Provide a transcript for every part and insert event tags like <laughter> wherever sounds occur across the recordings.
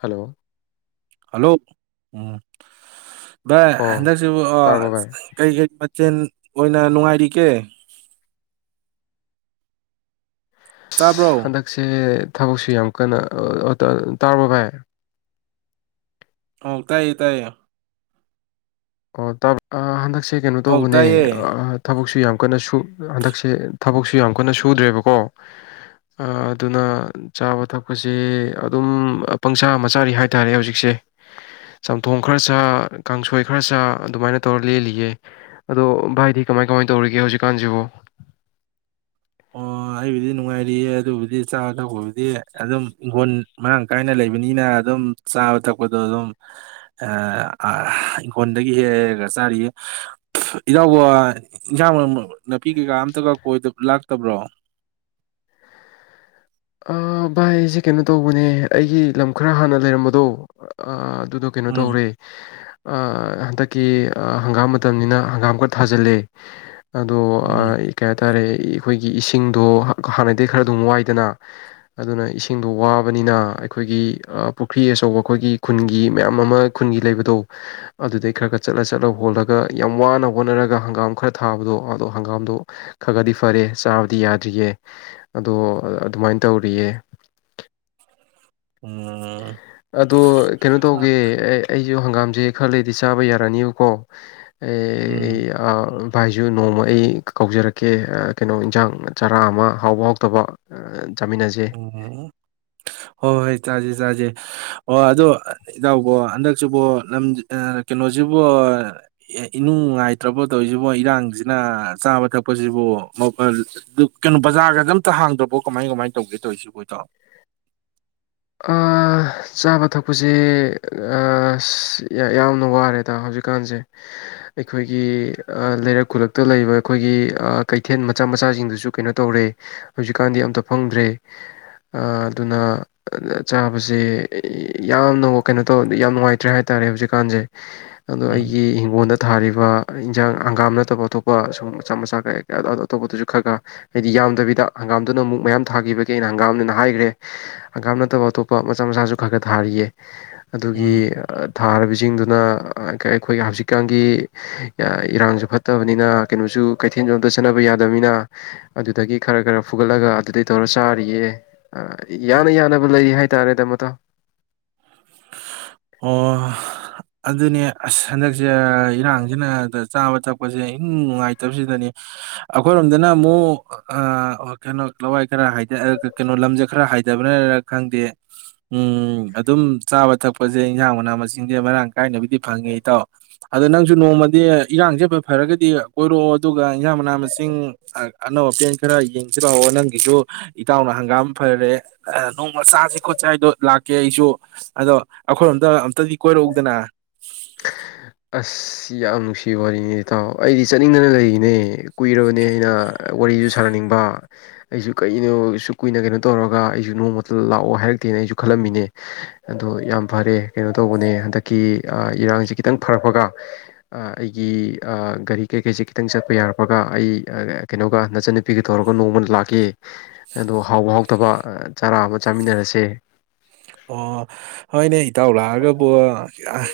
Hello ꯂꯣ ꯎꯝ ꯚꯥꯏ ꯑꯣ ꯍꯟꯗꯛꯁꯤꯕꯨ ꯑ ꯇꯥꯔꯕꯣ ꯚꯥꯏ ꯀꯩ ꯀꯩ ꯃꯊꯦꯟ ꯑꯣꯏꯅ ꯅꯨꯡꯉꯥꯏꯔꯤꯀꯦ ꯇꯥꯕ꯭ꯔꯣ ꯑꯁ ꯍꯟꯗꯛꯁꯦ ꯊꯕꯛꯁꯤ ꯌꯥꯝ ꯀꯟꯅ ꯑ ꯑ ꯇ ꯑ ꯇꯥꯔꯕꯣ ꯚꯥꯏ ꯑꯧ ꯇꯥꯏꯌꯦ ꯇꯥꯏꯌꯦ ꯑꯣ ꯇꯕꯔ ꯑ ꯍꯟꯗꯛꯁ ꯁꯤ ꯀꯩꯅꯣ ꯑꯧ ꯇꯧꯕꯅꯦ ꯇꯥꯏꯌꯦ ꯑ ꯑ ꯊꯕꯛ ꯁꯤ ꯌꯝ ꯀꯟꯅ ꯁꯨ ꯑ ꯍꯟꯇꯛꯁꯦ ꯊꯕꯛꯁꯨ ꯌꯥꯝ ꯀꯟꯅ ꯁꯨꯗ꯭ꯔꯦꯕꯀꯣ ꯑ ꯑꯗꯨꯅ ꯆꯥꯕ ꯊꯛꯄꯁꯦ ꯑꯗꯨꯝ ꯄꯪꯆꯥ ꯃꯆꯥꯔꯤ ꯍꯥꯏꯇꯥꯔꯦ ꯍꯧꯖꯤꯛꯁꯦ ꯆꯝꯊꯣꯡ ꯈꯔ ꯆ ꯀꯥꯡꯁꯣꯏ ꯈꯔ ꯆꯥ ꯑꯗꯨꯃꯥꯏꯅ ꯇꯧꯔ ꯂꯦꯜꯂꯤꯌꯦ ꯑꯗꯣ ꯚꯥꯏꯗꯤ ꯀꯃꯥꯏ ꯀꯃꯥꯏ ꯇꯧꯔꯤꯒꯦ ꯍꯧꯖꯤꯛꯀꯥꯟꯁꯤꯕꯨ ꯑꯣ ꯑꯩꯕꯨꯗꯤ ꯅꯨꯡꯉꯥꯏꯔꯤꯌꯦ ꯑꯗꯨꯕꯨꯗꯤ ꯆꯥꯕ ꯊꯛꯄꯕꯨꯗꯤ ꯑꯗꯨꯝ ꯏꯪꯈꯣꯜ ꯃꯔꯥꯡ ꯀꯥꯏꯅ ꯂꯩꯕꯅꯤꯅ ꯑꯗꯨꯝ ꯆꯥꯕ ꯊꯛꯄꯗꯣ ꯑꯗꯨꯝ ꯑ ꯑꯥꯍ ꯏꯪꯈꯣꯜꯗꯒꯤ ꯍꯦꯛꯑ ꯍꯦꯛꯑꯒ ꯆꯥꯔꯤꯌꯦ ꯏꯅꯥꯎꯕꯨ ꯏꯟꯖꯥꯡ ꯃꯅꯝ ꯅꯥꯄꯤ ꯀꯩꯀꯥ ꯑꯝꯇꯒ ꯀꯣꯏꯗ ꯂꯥꯛ ꯇꯕ꯭ꯔꯣ ꯑ ꯚꯥꯏꯁꯦ ꯀꯩꯅꯣ ꯇꯧꯕꯅꯦ ꯑꯩꯒꯤ ꯂꯝ ꯈꯔ ꯍꯥꯟꯅ ꯂꯩꯔꯝꯕꯗꯣ ꯑꯥ ꯗꯨꯗꯣ ꯀꯩꯅꯣ ꯎꯝ ꯇꯧꯔꯦ ꯑ ꯍꯟꯗꯛꯀꯤ ꯍꯪꯒꯥꯝ ꯃꯇꯝꯅꯤꯅ ꯍꯪꯒꯥꯝ ꯈꯔ ꯊꯥꯖꯤꯜꯂꯦ꯫ ꯑꯗꯣ ꯎꯝ ꯀꯩ ꯍꯥꯏꯇꯥꯔꯦ꯫ ꯑꯩꯈꯣꯏꯒꯤ ꯏꯁꯤꯡꯗꯣ ꯍꯥꯟꯅꯗꯤ ꯈꯔ ꯑꯗꯨꯝ ꯋꯥꯏꯗꯅ꯫ ꯑꯗꯨꯅ ꯏꯁꯤꯡꯗꯣ ꯋꯥꯕꯅꯤꯅ ꯑꯩꯈꯣꯏꯒꯤ ꯄꯨꯈ꯭ꯔꯤ ꯑꯆꯧꯕ ꯑꯩꯈꯣꯏꯒꯤ ꯈꯨꯟꯒꯤ ꯃꯌꯥꯝ ꯑꯃ ꯈꯨꯟꯒꯤ ꯂꯩꯕꯗꯣ ꯑꯗꯨꯗꯩ ꯈꯔ ꯈꯔ ꯆꯠꯂ ꯆꯠꯂ ꯍꯣꯜꯂꯒ ꯌꯥꯝ ꯋꯥꯅ ꯍꯣꯠꯅꯔꯒ ꯍꯪꯒꯥꯝ ꯈꯔ ꯊꯥꯕꯗꯣ ꯑꯗꯣ ꯍꯪꯒꯥꯝꯗꯣ ꯈꯒꯗꯤ ꯐꯔꯦ ꯆꯥꯕꯗꯤ ꯌꯥꯗ꯭ꯔꯤꯌꯦ ꯑꯗꯣ ꯑꯗꯨꯃꯥꯏꯅ ꯇꯧꯔꯤꯌꯦ꯫ ꯎꯝ꯫ ꯑꯗꯣ ꯀꯩꯅꯣ ꯇꯧꯒꯦ ꯑꯩ ꯑꯗꯣ ꯍꯪꯒꯥꯝꯁꯦ ꯈꯔ ꯂꯩꯗꯤ ꯆꯥꯕ ꯌꯥꯔꯛꯑꯅꯤꯕꯀꯣ ꯑꯦ ꯑꯩ ꯎꯝ ꯑꯥ ꯚꯥꯏꯁꯨꯨ ꯅꯣꯡꯃ ꯑꯩ ꯀꯧꯖꯔꯛꯀꯦ ꯀꯩꯅꯣ ꯏꯟꯖꯥꯡ ꯆꯔꯥ ꯑꯃ ꯍꯥꯎꯕ ꯍꯥꯎꯇꯕ ꯑ ꯎꯝ ꯍꯣꯏ ꯍꯣꯏ ꯆꯥꯁꯦ ꯆꯥꯁꯦ ꯑꯣ ꯑꯗꯣ ꯏꯇꯥꯎ ꯀꯣ ꯍꯟꯗꯛꯁꯨ ꯀꯣ ꯂꯝ ꯀꯩꯅꯣꯁꯤꯕꯨ ꯏꯅꯨꯡ ꯅꯨꯉꯥꯏꯇ꯭ꯔꯕꯣ ꯇꯧꯔꯤꯁꯤꯕꯣ ꯏꯔꯥꯡꯁꯤꯅ ꯆꯥꯕ ꯊꯛꯄꯁꯤꯕꯨ ꯀꯩꯅꯣ ꯕꯖꯥꯔꯒꯖꯦ ꯑꯝꯇ ꯍꯥꯡꯗ꯭ꯔꯕꯣ ꯀꯃꯥꯏ ꯀꯃꯥꯏ ꯇꯧꯒꯦ ꯇꯧꯋꯤꯁꯦꯀꯣ ꯏꯇꯥꯎ꯫ ꯑꯥ ꯆꯥꯕ ꯊꯛꯄꯁꯤ ꯑꯥꯁ ꯌꯥ ꯌꯥꯝꯅ ꯋꯥꯔꯦꯗ ꯍꯧꯖꯤꯛꯀꯥꯟꯁꯦ ꯑꯩꯈꯣꯏꯒꯤ ꯑꯥ ꯂꯩꯔꯛ ꯈꯨꯂꯛꯇ ꯂꯩꯕ ꯑꯩꯈꯣꯏꯒꯤ ꯀꯩꯊꯦꯟ ꯃꯆꯥ ꯃꯆꯥꯁꯤꯡꯗꯨꯁꯨ ꯀꯩꯅꯣ ꯇꯧꯔꯦ ꯍꯧꯖꯤꯛꯀꯥꯟꯗꯤ ꯑꯝꯇ ꯐꯝꯗ꯭ꯔꯦ ꯁꯥ ꯑꯗꯨꯅ ꯑꯗ ꯆꯥꯕꯁꯦ ꯌꯦ ꯌꯥꯝꯅ ꯋꯥ ꯀꯩꯅꯣ ꯇꯧ ꯌꯥꯝ ꯅꯨꯡꯉꯥꯏꯇ꯭ꯔꯦ ꯍꯥꯏꯇꯥꯔꯦ ꯍꯧꯖꯤꯛꯀꯥꯟꯁꯦ꯫ ꯑꯗꯣ ꯎꯝ ꯑꯩꯒꯤ ꯍꯤꯡꯒꯣꯟꯗ ꯊꯥꯔꯤꯕ ꯏꯟꯖꯥꯡ ꯍꯪꯒꯥꯝ ꯅꯠꯇꯕ ꯑꯇꯣꯞꯄ ꯁꯨꯝ ꯃꯆꯥ ꯃꯆꯥ ꯀꯩ ꯀꯌꯥ ꯀ ꯑꯇꯣꯞꯄꯗꯁꯨ ꯈꯔ ꯈꯔ ꯍꯥꯏꯗꯤ ꯌꯥꯝꯗꯕꯤꯗ ꯍꯪꯒꯥꯝꯗꯨꯅ ꯃꯨꯛ ꯃꯌꯥꯝ ꯊꯥꯒꯤꯕꯒꯤ ꯑꯩꯅ ꯍꯪꯒꯥꯝꯅꯦꯅ ꯍꯥꯏꯒ꯭ꯔꯦ꯫ ꯍꯪꯒꯥꯝ ꯅꯠꯇꯕ ꯑꯇꯣꯞꯄ ꯃꯆꯥ ꯃꯆꯥꯁꯨ ꯈꯔ ꯈꯔ ꯊꯥꯔꯤꯌꯦ꯫ ꯑꯗꯨꯒꯤ ꯎꯝ ꯑꯥ꯫ ꯊꯥꯔꯕꯁꯤꯡꯗꯨꯅ ꯑꯥ ꯑꯩꯈꯣꯏ ꯍꯧꯖꯤꯛꯀꯥꯟꯒꯤ ꯏꯔꯥꯡꯁꯨ ꯐꯠꯇꯕꯅꯤꯅ ꯀꯩꯅꯣꯁꯨ ꯀꯩꯊꯦꯜꯁꯨ ꯑꯝꯇ ꯆꯠꯅꯕ ꯌꯥꯗꯕꯅꯤꯅ ꯑꯗꯨꯗꯒꯤ ꯈꯔ ꯈꯔ ꯐꯨꯒꯠꯂꯒ ꯑꯗꯨꯗꯩ ꯇꯧꯔ ꯆꯥꯔꯤꯌꯦ ꯑꯥ ꯌꯥꯅ ꯌꯥꯅꯕ ꯂꯩꯔꯤ ꯍꯥꯏꯇꯥꯔꯦꯗ ꯃꯇꯥꯎ꯫ ꯑꯣ ꯑꯗꯨꯅꯦ ꯑꯁ ꯍꯟꯗꯛꯁꯦ ꯏꯔꯥꯡꯖꯤꯅ ꯆꯥꯕ ꯊꯛꯄꯁꯦ ꯏꯅꯪ ꯅꯨꯡꯉꯥꯏꯇꯕꯁꯤꯗꯅꯤ ꯑꯩꯈꯣꯏꯔꯣꯝꯗꯅ ꯑꯃꯨꯛ ꯑꯥ ꯀꯩꯅꯣ ꯂꯋꯥꯏ ꯈꯔ ꯍꯥꯏꯗ ꯑꯥ ꯀ ꯂꯝꯖꯦ ꯈꯔ ꯍꯥꯏꯗꯕꯅꯔ ꯈꯪꯗꯦ ꯎꯝ ꯑꯗꯨꯝ ꯆꯥꯕ ꯊꯛꯄ ꯈꯣꯁꯦ ꯏꯟꯖꯥꯡ ꯃꯅꯥ ꯃꯁꯤꯡꯁꯦ ꯃꯔꯥꯡ ꯀꯥꯏꯅꯕꯨꯗꯤ ꯐꯪꯉꯦ ꯏꯇꯥꯎ ꯑꯗꯣ ꯅꯪꯁꯨ ꯅꯣꯡꯃꯗꯤ ꯏꯔꯥꯡꯁꯦ ꯐ ꯐꯔꯒꯗꯤ ꯀꯣꯏꯔꯛꯑꯣ ꯑꯗꯨꯒ ꯏꯟꯖꯥꯡ ꯃꯅꯥ ꯃꯁꯤꯡ ꯑꯅꯧ ꯑꯄꯦꯟ ꯈꯔ ꯌꯦꯡꯖꯤꯂꯥꯑꯣ ꯅꯪꯒꯤꯁꯨ ꯏꯇꯥꯎꯅ ꯍꯪꯒꯥꯝ ꯐꯔꯦ ꯑꯍ ꯅꯣꯡꯃ ꯆꯥꯥꯁꯦ ꯈꯣꯠꯁꯦ ꯍꯥꯏꯗꯣ ꯂꯥꯛꯀꯦ ꯑꯩꯁꯨ ꯑꯗꯣ ꯑꯩꯈꯣꯏꯔꯣꯝꯗ ꯑꯝꯇꯗꯤ ꯀꯣꯏꯔꯛꯎꯗꯅ꯫ ꯑꯁ ꯌꯥꯝ ꯅꯨꯡꯁꯤꯕ ꯋꯥꯔꯤꯅꯦ ꯏꯇꯥꯎ ꯑꯩꯗꯤ ꯆꯠꯅꯤꯡꯗꯅ ꯂꯩꯔꯤꯅꯦ꯫ ꯀꯨꯏꯔꯕꯅꯦ ꯑꯩꯅ ꯋꯥꯔꯤꯁꯨ ꯁꯥꯟꯅꯅꯤꯡꯕ꯫ ꯑꯩꯁꯨ ꯀꯩꯅꯣ ꯁꯨꯛ ꯀꯨꯏꯅ ꯀꯩꯅꯣ ꯇꯧꯔꯒ ꯑꯩꯁꯨ ꯅꯣꯡꯃꯇ ꯂꯥꯛꯑꯣ ꯍꯥꯏꯔꯛꯇꯦꯅ ꯑꯩꯁꯨ ꯈꯜꯂꯝꯃꯤꯅꯦ ꯑꯗꯣ ꯌꯥꯝ ꯐꯔꯦ ꯀꯩꯅꯣ ꯇꯧꯕꯅꯦ ꯍꯟꯗꯛꯀꯤ ꯑꯥ ꯏꯔꯥꯡꯁꯦ ꯈꯤꯇꯪ ꯐꯔꯛꯄꯒ ꯑꯩꯒꯤ ꯑꯥ ꯒꯥꯔꯤ ꯀꯩꯀꯩꯁꯦ ꯈꯤꯇꯪ ꯆꯠꯄ ꯌꯥꯔꯛꯄꯒ ꯑꯩ ꯑꯥ ꯀꯩꯅꯣꯒ ꯅꯆꯟꯅꯨꯄꯤꯒ ꯇꯧꯔꯒ ꯅꯣꯡꯃ ꯂꯥꯛꯀꯦ ꯑꯗꯣ ꯍꯥꯎꯕ ꯍꯥꯎꯊꯕ ꯆꯥꯔꯥ ꯑꯃ ꯆꯥꯃꯤꯟꯅꯔꯁꯦ꯫ ꯑꯣ ꯍꯣꯏꯅꯦ ꯏꯇꯥꯎ ꯂꯥꯛꯑꯒꯕꯨ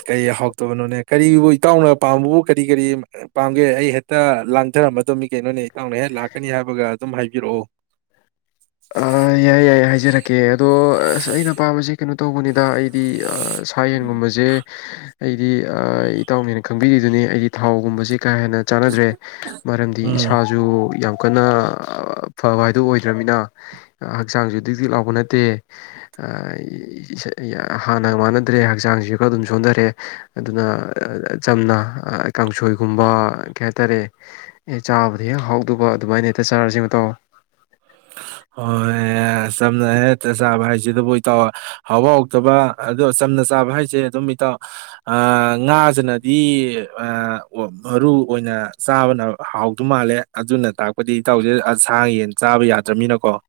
ꯀꯩ ꯍꯥꯎꯇꯕꯅꯣꯅꯦ ꯀꯔꯤꯕꯨ ꯏꯇꯥꯎꯅ ꯄꯥꯝꯕꯕꯨ ꯀꯔꯤ ꯀꯔꯤ ꯄꯥꯝꯒꯦ ꯑꯩ ꯍꯦꯛꯇ ꯂꯥꯡꯊꯔꯝꯃꯗꯝꯅꯤ ꯀꯩꯅꯣꯅꯦ ꯏꯇꯥꯎꯅ ꯍꯦꯛ ꯂꯥꯛꯀꯅꯤ ꯍꯥꯏꯕꯒ ꯑꯗꯨꯝ ꯍꯥꯏꯕꯤꯔꯛꯑꯣ꯫ ꯑꯥ ꯌꯥꯏ ꯌꯥꯏ ꯍꯥꯏꯖꯔꯛꯀꯦ ꯑꯗꯣ ꯑꯁ ꯑꯩꯅ ꯄꯥꯝꯕꯁꯤ ꯀꯩꯅꯣ ꯇꯧꯕꯅꯤꯗ ꯑꯩꯗꯤ ꯑꯥ ꯁꯥ ꯌꯦꯟꯒꯨꯝꯕꯁꯦ ꯑꯩꯗꯤ ꯑꯥ ꯏꯇꯥꯎꯅꯦꯅ ꯈꯪꯕꯤꯔꯤꯗꯨꯅꯤ ꯑꯩꯗꯤ ꯊꯥꯎꯒꯨꯝꯕꯕꯁꯤ ꯀꯥ ꯍꯦꯟꯅ ꯆꯥꯟꯅꯗ꯭ꯔꯦ ꯃꯔꯝꯗꯤ ꯎꯝ ꯏꯁꯥꯁꯨ ꯌꯥꯝ ꯀꯟꯅ ꯐꯕ ꯍꯥꯏꯗꯨ ꯑꯣꯏꯗ꯭ꯔꯃꯤꯅ ꯍꯛꯆꯥꯡꯁꯨ ꯗꯤꯛ ꯗꯤꯛ ꯂꯥꯎꯕ ꯅꯠꯇꯦ ꯍꯥꯟꯅꯒ ꯃꯥꯟꯅꯗ꯭ꯔꯦ ꯍꯛꯆꯥꯡꯁꯤꯁꯨ ꯈꯔ ꯑꯗꯨꯝ ꯁꯣꯟꯊꯔꯦ ꯑꯗꯨꯅ ꯆꯝꯅ ꯀꯥꯡꯁꯣꯏꯒꯨꯝꯕ ꯀꯩ ꯍꯥꯏꯇꯥꯔꯦ ꯍꯦꯛ ꯆꯥꯕꯗ ꯍꯦꯛ ꯍꯥꯎꯗꯕ ꯑꯗꯨꯃꯥꯏꯅ ꯍꯦꯛꯇ ꯆꯥꯔꯁ ꯃꯇꯥꯎ ꯍꯣꯏ ꯆꯝꯅ ꯍꯦꯛꯇ ꯆꯥꯕ ꯍꯥꯏꯁꯤꯗꯕꯨ ꯏꯇꯥꯎ ꯍꯥꯎꯕ ꯍꯥꯎꯇꯕ ꯑꯗꯣ ꯆꯝꯅ ꯆꯥꯕ ꯍꯥꯏꯁꯦ ꯑꯗꯨꯝ ꯏꯇꯥꯎ ꯉꯥꯁꯤꯅꯗꯤ ꯃꯔꯨ ꯑꯣꯏꯅ ꯆꯥꯕꯅ ꯍꯥꯎꯗ ꯃꯥꯜꯂꯦ ꯑꯗꯨꯅ ꯇꯥꯛꯄꯗꯤ ꯏꯇꯥꯎꯁꯦ ꯁꯥ ꯌꯦꯟ ꯆꯥꯕ ꯌꯥꯗꯦ ꯌꯥꯗꯔꯝꯃꯤꯅꯀꯣ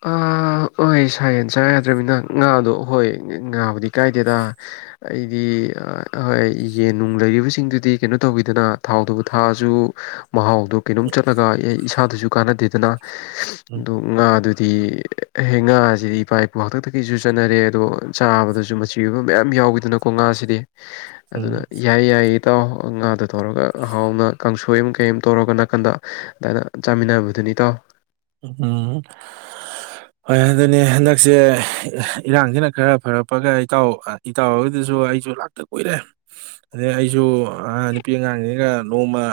ꯑ ꯍꯣꯏ ꯁꯥ ꯌꯦꯟ ꯆꯥ ꯌꯥꯗ꯭ꯔꯃꯤꯅ ꯉꯥꯗꯣ ꯍꯣꯏ ꯉꯥꯕꯨꯗꯤ ꯀꯥꯏꯗꯦꯗ ꯑꯩꯗꯤ ꯍꯣꯏ ꯌꯦꯟ ꯅꯨꯡ ꯂꯩꯔꯤꯕꯁꯤꯡꯗꯨꯗꯤ ꯀꯩꯅꯣ ꯇꯧ ꯏꯗꯅꯥ ꯊꯥꯎꯗꯕꯨ ꯊꯥꯛꯑꯁꯨ ꯃꯍꯥꯎꯗꯨ ꯀꯩꯅꯣꯝ ꯆꯠꯂꯒ ꯏꯁꯥꯗꯁꯨ ꯀꯥꯅꯥꯗꯦꯗꯅ ꯎꯝ ꯑꯗꯨ ꯉꯥꯗꯨ ꯗꯤ ꯉꯥꯁꯤꯗꯤ ꯏꯄꯥ ꯏꯄꯨ ꯍꯥꯛꯇꯛꯇꯒꯤꯁꯨ ꯆꯠꯅꯔꯦ ꯑꯗꯣ ꯆꯥꯕꯗꯁꯨ ꯃꯆꯤ ꯑꯣꯏꯕ ꯃꯌꯥꯝ ꯌꯥꯎꯏꯗꯅꯀꯣ ꯉꯥꯁꯤꯗꯤ ꯑꯗꯨꯅ ꯎꯝ ꯌꯥꯏ ꯌꯥꯏ ꯏꯇꯥꯎ ꯉꯥꯗꯣ ꯇꯧꯔꯒ ꯍꯥꯎꯅ ꯀꯥꯡꯁꯣꯏ ꯑꯃ ꯀꯩ ꯑꯃ ꯇꯧꯔꯒ ꯅꯥꯀꯟꯗ ꯑꯗꯥꯏꯅ ꯆꯥꯃꯤꯟꯅꯕꯗꯨꯅꯤ ꯇꯥꯎ ꯎꯝ ꯍꯣꯏ ꯑꯗꯨꯅꯦ ꯍꯟꯗꯛꯁꯦ ꯏꯔꯥꯡꯁꯤꯅ ꯈꯔ ꯐꯔꯛꯄꯒ ꯏꯇꯥꯎ ꯏꯇꯥꯎ ꯍꯣꯏꯗꯨꯁꯨ ꯑꯩꯁꯨ ꯂꯥꯛꯇ ꯀꯨꯏꯔꯦ ꯑꯗꯩ ꯑꯩꯁꯨ ꯅꯨꯄꯤ ꯑꯉꯥꯡꯁꯤꯒ ꯅꯣꯡꯃ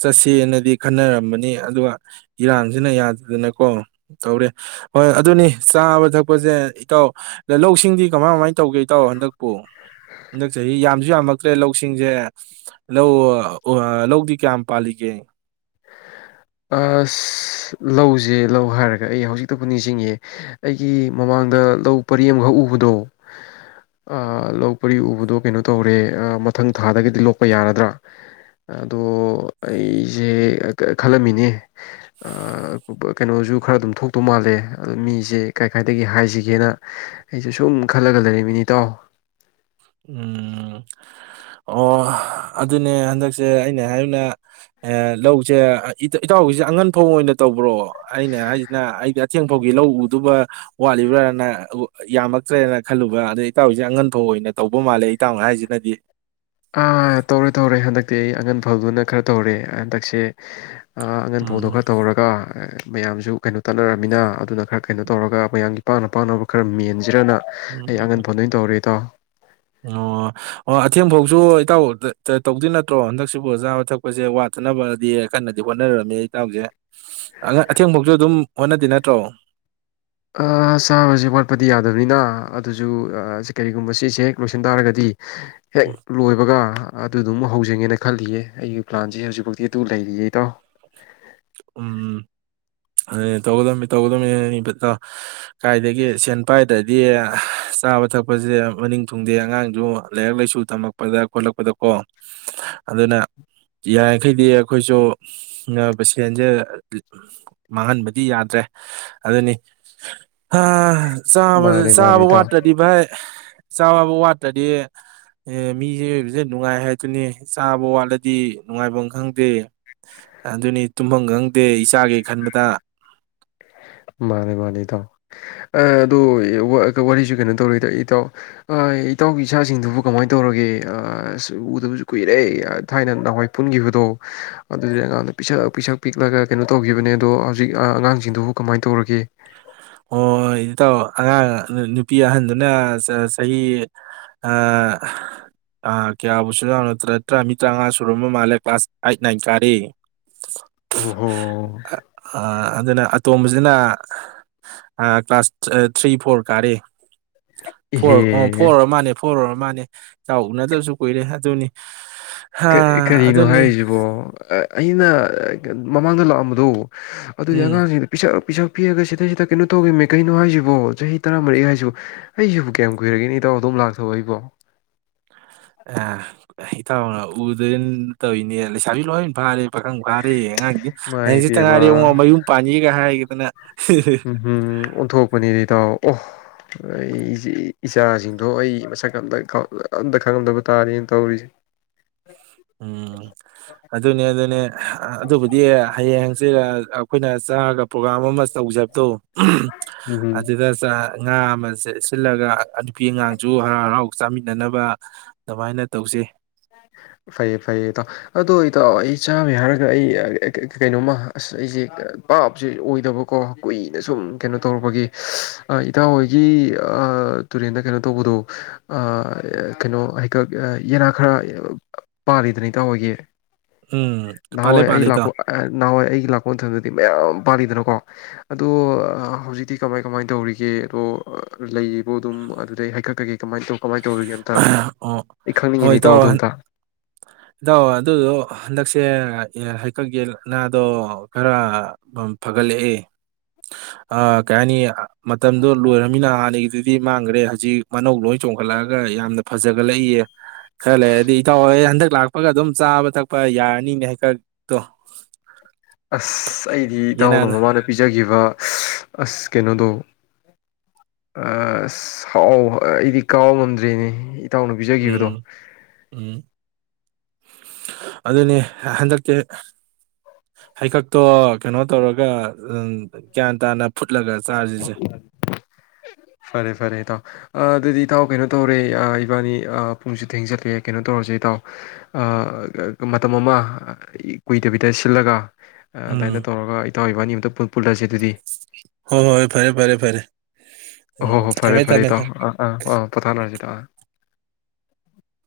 ꯆꯠꯁꯦꯅꯗꯤ ꯈꯟꯅꯔꯝꯕꯅꯤ ꯑꯗꯨꯒ ꯏꯔꯥꯡꯁꯤꯅ ꯌꯗ꯭ꯔꯦ ꯑꯗꯨꯅꯀꯣ ꯇꯧꯔꯦ ꯍꯣꯏ ꯑꯗꯨꯅꯤ ꯆꯥꯕ ꯊꯛꯄꯁꯦ ꯏꯇꯥꯎ ꯂꯧꯁꯤꯡꯗꯤ ꯀꯃꯥꯏ ꯀꯃꯥꯏ ꯇꯧꯒꯦ ꯏꯇꯥꯎ ꯍꯟꯗꯛꯄꯨ ꯍꯟꯗꯛ ꯆꯍꯤ ꯌꯥꯝꯁꯨ ꯌꯥꯝꯃꯛꯇ꯭ꯔꯦ ꯂꯧꯁꯤꯡꯖꯦ ꯂꯧ ꯂꯧꯗꯤ ꯀꯌꯥꯝ ꯄꯥꯜꯂꯤꯒꯦ ꯑꯁ ꯂꯧꯁꯦ ꯂꯧ ꯍꯥꯏꯔꯒ ꯑꯩ ꯍꯧꯖꯤꯛꯛꯇꯕꯨ ꯅꯤꯡꯁꯤꯡꯉꯦ ꯑꯩꯒꯤ ꯃꯃꯥꯡꯗ ꯂꯧ ꯄꯔꯤ ꯑꯃꯈꯛ ꯎꯕꯗꯣ ꯂꯧ ꯄꯔꯤ ꯎꯕꯗꯣ ꯀꯩꯅꯣ ꯇꯧꯔꯦ ꯑꯥ ꯃꯊꯪ ꯊꯥꯗꯒꯗꯤ ꯂꯣꯛꯄ ꯌꯥꯔꯗ꯭ꯔꯥ ꯑꯗꯣ ꯑꯩꯁꯦ ꯈꯜꯂꯝꯃꯤꯅꯦ ꯑ ꯀꯩꯅꯣꯁꯨ ꯈꯔ ꯑꯗꯨꯝ ꯊꯣꯛꯇꯧ ꯃꯥꯜꯂꯦ ꯑꯗ ꯃꯤꯁꯦ ꯀꯥꯏ ꯀꯥꯏꯗꯒꯤ ꯍꯥꯏꯁꯤꯒꯦꯅ ꯑꯩꯁꯦ ꯁꯨꯝ ꯈꯜꯂꯒ ꯂꯩꯔꯝꯃꯤ ꯏꯇꯥꯎ꯫ ꯎꯝ ꯑꯣ ꯑꯗꯨꯅꯦ ꯍꯟꯗꯛꯁꯦ ꯑꯩꯅ ꯍꯥꯏꯅ ꯂꯧꯁꯦ ꯏꯇꯥꯎꯒꯤꯁꯦ ꯑꯉꯟꯐꯧ ꯑꯣꯏꯅ ꯇꯧꯕ꯭ꯔꯣ ꯑꯩꯅ ꯍꯥꯏꯁꯤꯅ ꯑꯩꯒꯤ ꯑꯊꯦꯡ ꯑꯥꯈꯣꯏꯒꯤ ꯂꯧ ꯎꯗꯨꯕ ꯋꯥꯠꯂꯤꯕ꯭ꯔꯥꯅ ꯌꯥꯝꯃꯛꯇ꯭ꯔꯦꯅ ꯈꯜꯂꯨꯕ ꯑꯗꯩ ꯏꯇꯥꯎꯒꯤꯁꯦ ꯑꯉꯟ ꯐꯧ ꯑꯣꯏꯅ ꯇꯧꯕ ꯃꯥꯜꯂꯦ ꯏꯇꯥꯑꯣꯟ ꯍꯥꯏꯖꯤꯅꯗꯤ ꯑꯥ ꯇꯧꯔꯦ ꯇꯧꯔꯦ ꯍꯟꯗꯛꯇꯤ ꯑꯩ ꯑꯉꯟ ꯐꯗꯨꯅ ꯈꯔ ꯇꯧꯔꯦ ꯍꯟꯗꯛꯁꯦ ꯑꯥ ꯑꯌꯦꯟꯐꯧꯗꯣ ꯎꯝ ꯈꯔ ꯇꯧꯔꯒ ꯃꯌꯥꯝꯁꯨ ꯀꯩꯅꯣ ꯇꯠꯅꯔꯝꯃꯤꯅ ꯑꯗꯨꯅ ꯈꯔ ꯀꯩꯅꯣ ꯇꯧꯔꯒ ꯃꯌꯥꯝꯒꯤ ꯄꯥꯅ ꯄꯥꯅꯕ ꯈꯔ ꯃꯦꯟ ꯖꯤꯔꯅ ꯑꯩ ꯎꯝ, ꯑꯉꯟ ꯐꯧꯗꯨ ꯑꯣꯏꯅ ꯇꯧꯔꯦ ꯏꯇꯥꯎ꯫ ꯑꯣ ꯑꯣ ꯑꯊꯦꯡꯐꯧꯁꯨ ꯏꯇꯥꯎ ꯇꯧꯗꯣꯏ ꯅꯠꯇ꯭ꯔꯣ ꯍꯟꯗꯛꯁꯤꯕꯨ ꯆꯥꯕ ꯊꯛꯄꯁꯦ ꯋꯥꯠꯇꯅꯕꯗꯤ ꯀꯟꯅꯗꯤ ꯍꯣꯠꯅꯔꯔꯝꯃꯤ ꯏꯇꯥꯎꯁꯦ ꯑ ꯑꯊꯦꯡꯕꯧꯁꯨ ꯑꯗꯨꯝ ꯍꯣꯠꯅ ꯇꯤꯅ ꯇꯔꯣ ꯑ ꯆꯥꯕꯁꯦ ꯋꯥꯠꯄꯗꯤ ꯌꯥꯗꯕꯅꯤꯅ ꯑꯗꯨꯁꯨ ꯁꯤ ꯀꯔꯤꯒꯨꯝꯕ ꯁꯤꯁꯦ ꯍꯦꯛ ꯂꯣꯏꯁꯤꯟ ꯇꯥꯔꯒꯗꯤ ꯍꯦꯛ ꯂꯣꯏꯕꯒꯥ ꯑꯗꯨꯗꯨ ꯑꯃꯨꯛ ꯍꯧꯖꯤꯟꯒꯦ ꯈꯜꯂꯤꯌꯦ ꯑꯩꯒꯤ ꯄ꯭ꯂꯥꯟꯁꯦ ꯍꯧꯖꯤꯛꯐꯥꯎꯤ ꯑꯗꯨ ꯂꯩꯔꯤꯌꯦ ꯏꯇꯥꯎ ꯎꯝ ꯑꯗꯨꯅꯦ ꯇꯧꯒꯗꯝ ꯇꯧꯒꯗꯝꯅꯤ ꯏꯕꯤꯇꯥ ꯀꯥꯏꯗꯒꯤ ꯁꯦꯟ ꯄꯥꯏ ꯗꯗꯤ ꯆꯥꯕ ꯊꯛꯄꯖꯦ ꯃꯅꯤꯡ ꯊꯨꯡꯗꯦ ꯑꯉꯥꯡꯁꯨ ꯂꯥꯏꯔꯤꯛ ꯂꯥꯏꯁꯨ ꯇꯝꯃꯛꯄꯗ ꯈꯣꯠꯂꯛꯄꯗꯀꯣ ꯑꯗꯨꯅ ꯌꯥꯔꯤꯈꯩꯗꯤ ꯑꯩꯈꯣꯏꯁꯨ ꯁꯦꯟꯖꯦ ꯃꯥꯡꯍꯟꯕꯗꯤ ꯌꯥꯗ꯭ꯔꯦ ꯑꯗꯨꯅꯤ ꯆꯥꯕꯁꯦ ꯃꯥꯅꯦ ꯃꯥꯅꯦ ꯆꯥꯕ ꯏꯇꯥꯎ ꯋꯥꯠꯇ꯭ꯔꯗꯤ ꯚꯥꯏ- ꯆꯥꯕ ꯋꯥꯠꯇ꯭ꯔꯗꯤ ꯃꯤꯁꯦ ꯅꯨꯡꯉꯥꯏ ꯍꯥꯏꯗꯨꯅꯤ ꯆꯥꯕ ꯋꯥꯠꯂꯗꯤ ꯅꯨꯡꯉꯥꯏꯐꯝ ꯈꯪꯗꯦ ꯑꯗꯨꯅꯤ ꯇꯨꯝꯐꯝ ꯈꯪꯗꯦ ꯏꯆꯥꯒꯤ ꯈꯟꯕꯗꯥ ꯃꯥꯅꯦ ꯃꯥꯅꯦ ꯏꯇꯥꯎ ꯑꯗꯣ ꯋꯥꯔꯤꯁꯨ ꯀꯩꯅꯣ ꯇꯧꯔꯤꯗ ꯏꯇꯥꯎ ꯏꯇꯥꯎꯒꯤ ꯏꯆꯥꯁꯤꯡꯗꯨꯕꯨ ꯀꯃꯥꯏꯅ ꯇꯧꯔꯒꯦ ꯑꯖ ꯎꯗꯕꯁꯨ ꯀꯨꯏꯔꯦ ꯊꯥꯏꯅ ꯅꯍꯥꯟꯋꯥꯏ ꯄꯨꯟꯈꯤꯕꯗꯣ ꯑꯗꯨꯗꯤ ꯑꯉꯥꯡꯗ ꯄꯤꯁꯛ ꯄꯤꯁꯛ ꯄꯤꯛꯂꯒ ꯀꯩꯅꯣ ꯇꯧꯈꯤꯕꯅꯦ ꯑꯗꯣ ꯍꯧꯖꯤꯛ ꯑꯉꯥꯡꯁꯤꯡ ꯁꯤꯡꯗꯨꯕꯨ ꯀꯃꯥꯏꯅ ꯇꯧꯔꯒꯦ ꯍꯣꯏ ꯍꯣꯏ ꯍꯣꯏ ꯏꯇꯥꯎ ꯑꯉꯥꯡ ꯅꯨꯄꯤ ꯑꯍꯟꯗꯨꯅ ꯆꯍꯤ ꯀꯌꯥꯕꯨꯁꯨ ꯌꯥꯅꯠꯇ꯭ꯔ ꯇꯔꯥ ꯃꯤ ꯇꯔꯥꯃꯉꯥ ꯁꯨꯝꯕ ꯃꯥꯜꯂꯦ ꯀ꯭ꯂꯥꯁ ꯑꯥꯏꯠ ꯅꯥꯏꯟ ꯀꯥꯔꯤ ꯑꯣꯍꯣ ꯑ ꯑꯗꯨꯅ ꯇꯣꯝꯕꯁꯤꯅ ꯑ ꯀ꯭ꯂꯥꯁ ꯊ꯭ꯔꯤ ꯐꯣꯔ ꯀꯥꯔꯦ ꯐꯣꯔ ꯑꯣ ꯏꯍꯦ ꯐꯣꯔ ꯑꯣꯏꯔ ꯃꯥꯅꯦ ꯐꯣꯔ ꯑꯣꯏꯔ ꯃꯥꯅꯦ ꯏꯇꯥꯎ ꯎꯅꯗꯕꯁꯨ ꯀꯨꯏꯔꯦ ꯑꯗꯨꯅꯤ ꯍꯥ ꯀꯔꯤꯅꯣ ꯑꯗꯨꯅꯤ ꯍꯥꯏꯔꯤꯁꯤꯕꯣ ꯑꯩꯅ ꯃꯃꯥꯡꯗ ꯂꯥꯛꯑꯝꯕꯗꯣ ꯑꯗꯨꯗꯤ ꯎꯝ ꯑꯉꯥꯡꯁꯤꯡꯗ ꯄꯤꯁꯛ ꯄꯤꯁꯛ ꯄꯤꯔꯒ ꯁꯤꯗꯩꯁꯤꯗ ꯀꯩꯅꯣ ꯇꯧꯈꯤꯕꯅꯦ ꯀꯩꯅꯣ ꯍꯥꯏꯁꯤꯕꯣ ꯆꯍꯤ ꯇꯔꯥꯃꯔꯛꯏ ꯍꯥꯏꯁꯤ ꯑꯩꯁꯤꯕꯨ ꯀꯌꯥꯝ ꯀꯨꯏꯔꯒꯦꯅꯤ ꯏꯇꯥꯎ ꯑꯗꯨꯝ ꯂꯥꯛꯊꯣꯛꯑꯣ ꯑꯩꯕꯣ ꯑ ꯏꯇꯥꯎꯅ ꯎꯗꯅ ꯇꯧꯅꯦ ꯂꯩꯁꯥꯕꯤ ꯂꯣꯏ ꯐꯥꯔꯦ ꯄꯥꯈꯪ ꯐꯥꯔꯦ ꯑꯉꯥꯡꯁꯦ ꯏꯃꯥꯏ ꯍꯌꯦꯡꯇꯥ ꯄꯦꯝꯃ ꯉꯥꯏꯔꯦ ꯌꯦꯡꯉꯣ ꯃꯌꯨꯝ ꯄꯥꯟꯅꯤꯒ ꯍꯥꯏꯒꯗꯅ ꯎꯝ ꯍꯝ ꯑꯣꯟꯊꯣꯛꯄꯅꯤꯗꯤ ꯏꯇꯥꯎ ꯑꯣ ꯑꯩ ꯏꯆꯥꯁꯤꯡꯗꯣ ꯑꯩ ꯃꯁꯛ ꯑꯇ ꯑꯝꯇ ꯈꯪꯉꯝꯗꯕ ꯇꯥꯔꯦꯅ ꯇꯧꯔꯤꯁꯦ ꯎꯝ ꯑꯗꯨꯅꯦ ꯑꯗꯨꯅꯦ ꯑꯗꯨꯕꯨꯗꯤ ꯍꯌꯦꯡ ꯍꯪꯆꯤꯠ ꯑꯩꯈꯣꯏꯅ ꯆꯥꯔꯒ ꯄ꯭ꯔꯣꯒꯥꯝ ꯑꯃ ꯇꯧꯖꯕꯗꯣ ꯎꯝ ꯍꯨꯝ ꯑꯗꯨꯗ ꯆ ꯉꯥ ꯑꯃ ꯆꯦ ꯁꯤꯜꯂꯒ ꯅꯨꯄꯤ ꯑꯉꯥꯡꯁꯨ ꯍꯔꯥꯎ ꯍꯔꯥꯎ ꯆꯥꯃꯤꯟꯅꯅꯕ ꯑꯗꯨꯃꯥꯏꯅ ꯇꯧꯖꯦ ꯐꯩꯌꯦ ꯐꯩꯌꯦ ꯏꯇꯥꯎ ꯑꯗꯣ ꯏꯇꯥꯎ ꯑꯩ ꯆꯥꯕꯩ ꯍꯥꯏꯔꯒ ꯑꯩ ꯀꯩꯅꯣꯃ ꯑꯁ ꯑꯩꯁꯦ ꯄꯥꯞꯁꯦ ꯑꯣꯏꯗꯕꯀꯣ ꯀꯨꯏꯅ ꯁꯨꯝ ꯀꯩꯅꯣ ꯇꯧꯔꯨꯔꯕꯒꯤ ꯏꯇꯥꯎꯍꯣꯏꯒꯤ ꯇꯨꯔꯦꯟꯗ ꯀꯩꯅꯣ ꯇꯧꯕꯗꯣ ꯀꯩꯅꯣ ꯍꯩꯀꯛ ꯌꯦꯅꯥ ꯈꯔ ꯄꯥꯜꯂꯤꯗꯅꯥ ꯇꯥꯑꯣꯏꯒꯤ ꯎꯝ ꯄꯥꯜꯂꯦ ꯅꯍꯥꯟꯋꯥꯏ ꯑꯩ ꯄꯥꯜꯂꯦ ꯏꯇꯥꯎ ꯂꯥꯛꯄ ꯅꯍꯥꯟꯋꯥꯏ ꯑꯩꯒꯤ ꯂꯥꯛꯄꯊꯗꯗꯤ ꯃꯌꯥꯝ ꯄꯥꯜꯂꯤꯗꯅ ꯀꯣ ꯑꯗꯣ ꯍꯧꯖꯤꯛꯇꯤ ꯀꯃꯥꯏ ꯀꯃꯥꯏꯅ ꯇꯧꯔꯤꯒꯦ ꯑꯗꯣ ꯂꯩꯕꯣ ꯑꯗꯨꯝ ꯑꯗꯨꯗꯩ ꯍꯥꯏꯀꯠꯀꯒꯦ ꯀꯃꯥꯏꯅ ꯇꯧ ꯀꯃꯥꯏꯅ ꯇꯧꯔꯤꯒꯦ ꯑꯝꯇ ꯑꯩꯅ ꯑꯣ ꯑꯩ ꯍꯣꯏ ꯈꯪꯅꯤꯡꯉꯤꯅꯤ ꯏꯇꯧ ꯏꯇꯥꯎ ꯑꯗꯣ ꯑꯝꯇ ꯏꯇꯥꯎ ꯑꯗꯨꯗꯣ ꯍꯟꯗꯛꯁꯦ ꯍꯩꯀꯛ ꯌꯦꯅꯥꯗꯣ ꯈꯔ ꯐꯒꯠꯂꯛꯏꯦ ꯀꯩ ꯍꯥꯏꯅꯤ ꯃꯇꯝꯗꯣ ꯂꯣꯏꯔꯃꯤꯅ ꯍꯥꯟꯅꯒꯤꯗꯨꯗꯤ ꯃꯥꯡꯈ꯭ꯔꯦ ꯍꯧꯖꯤꯛ ꯃꯅꯧ ꯂꯣꯏ ꯆꯣꯡꯈꯠꯂꯛꯑꯒ ꯌꯥꯝꯅ ꯐꯖꯒꯠꯂꯛꯏꯌꯦ ꯈꯔ ꯂꯩꯔꯗꯤ ꯏꯇꯥꯎ ꯍꯟꯗꯛ ꯂꯥꯛ ꯊꯛꯄꯒ ꯑꯗꯨꯝ ꯆꯥꯕ ꯊꯛꯄ ꯌꯥꯔꯅꯤꯅꯦ ꯍꯦꯛꯀꯛꯇꯣ ꯑꯁ ꯑꯩꯗꯤ ꯏꯇꯎꯅ ꯃꯃꯥꯅ ꯄꯤꯖꯈꯤꯕ ꯑ ꯑꯁ ꯀꯩꯅꯣꯗꯣ ꯑ ꯑꯁ ꯍꯥꯎ ꯑꯩꯗꯤ ꯀꯥꯎ ꯉꯝꯗ꯭ꯔꯦꯅꯦ ꯏꯇꯥꯎꯅ ꯄꯤꯖꯈꯤꯕꯗꯣ ꯑꯗꯨꯅꯤ ꯍꯟꯗꯛꯛꯇꯤ ꯍꯩꯀꯛꯇꯣ ꯀꯩꯅꯣ ꯇꯧꯔꯒ ꯒ꯭ꯌꯥꯟ ꯇꯥꯅ ꯐꯨꯠ ꯂꯒ ꯆꯥꯔꯖꯁꯦ ꯐꯔꯦ ꯐꯔꯦ ꯏꯇꯥꯎ ꯑꯗꯨꯗꯤ ꯏꯇꯥꯎ ꯀꯩꯅꯣ ꯇꯧꯔꯦ ꯏꯕꯥꯅꯤ ꯄꯨꯡꯁꯨ ꯊꯦꯡꯖꯜꯂꯑꯦ ꯀꯩꯅꯣ ꯇꯧꯔꯁꯦ ꯏꯇꯥꯎ ꯃꯇꯝ ꯑꯃ ꯀꯨꯏꯗꯕꯤꯗ ꯁꯤꯜꯂꯒ ꯎꯝ ꯑꯗꯥꯏꯅ ꯇꯧꯔꯒ ꯏꯇꯥꯎ ꯏꯕꯅꯤ ꯑꯝꯇ ꯄꯨꯜꯂꯁꯦ ꯑꯗꯨꯗꯤ ꯍꯣꯏ ꯍꯣꯏ ꯍꯣꯏ ꯐꯔꯦ ꯐꯔꯦ ꯐꯔꯦ ꯍꯣ ꯎꯝ ꯍꯣꯏ ꯐꯔꯦ ꯊꯝꯃꯦ ꯐꯔꯦ ꯊꯝꯃꯦ ꯊꯝꯃꯦ ꯇꯥꯎ ꯑꯥ ꯑꯥ ꯑꯥ ꯄꯣꯊꯥꯅꯔꯁꯤ ꯇꯥꯏ <unintelligible>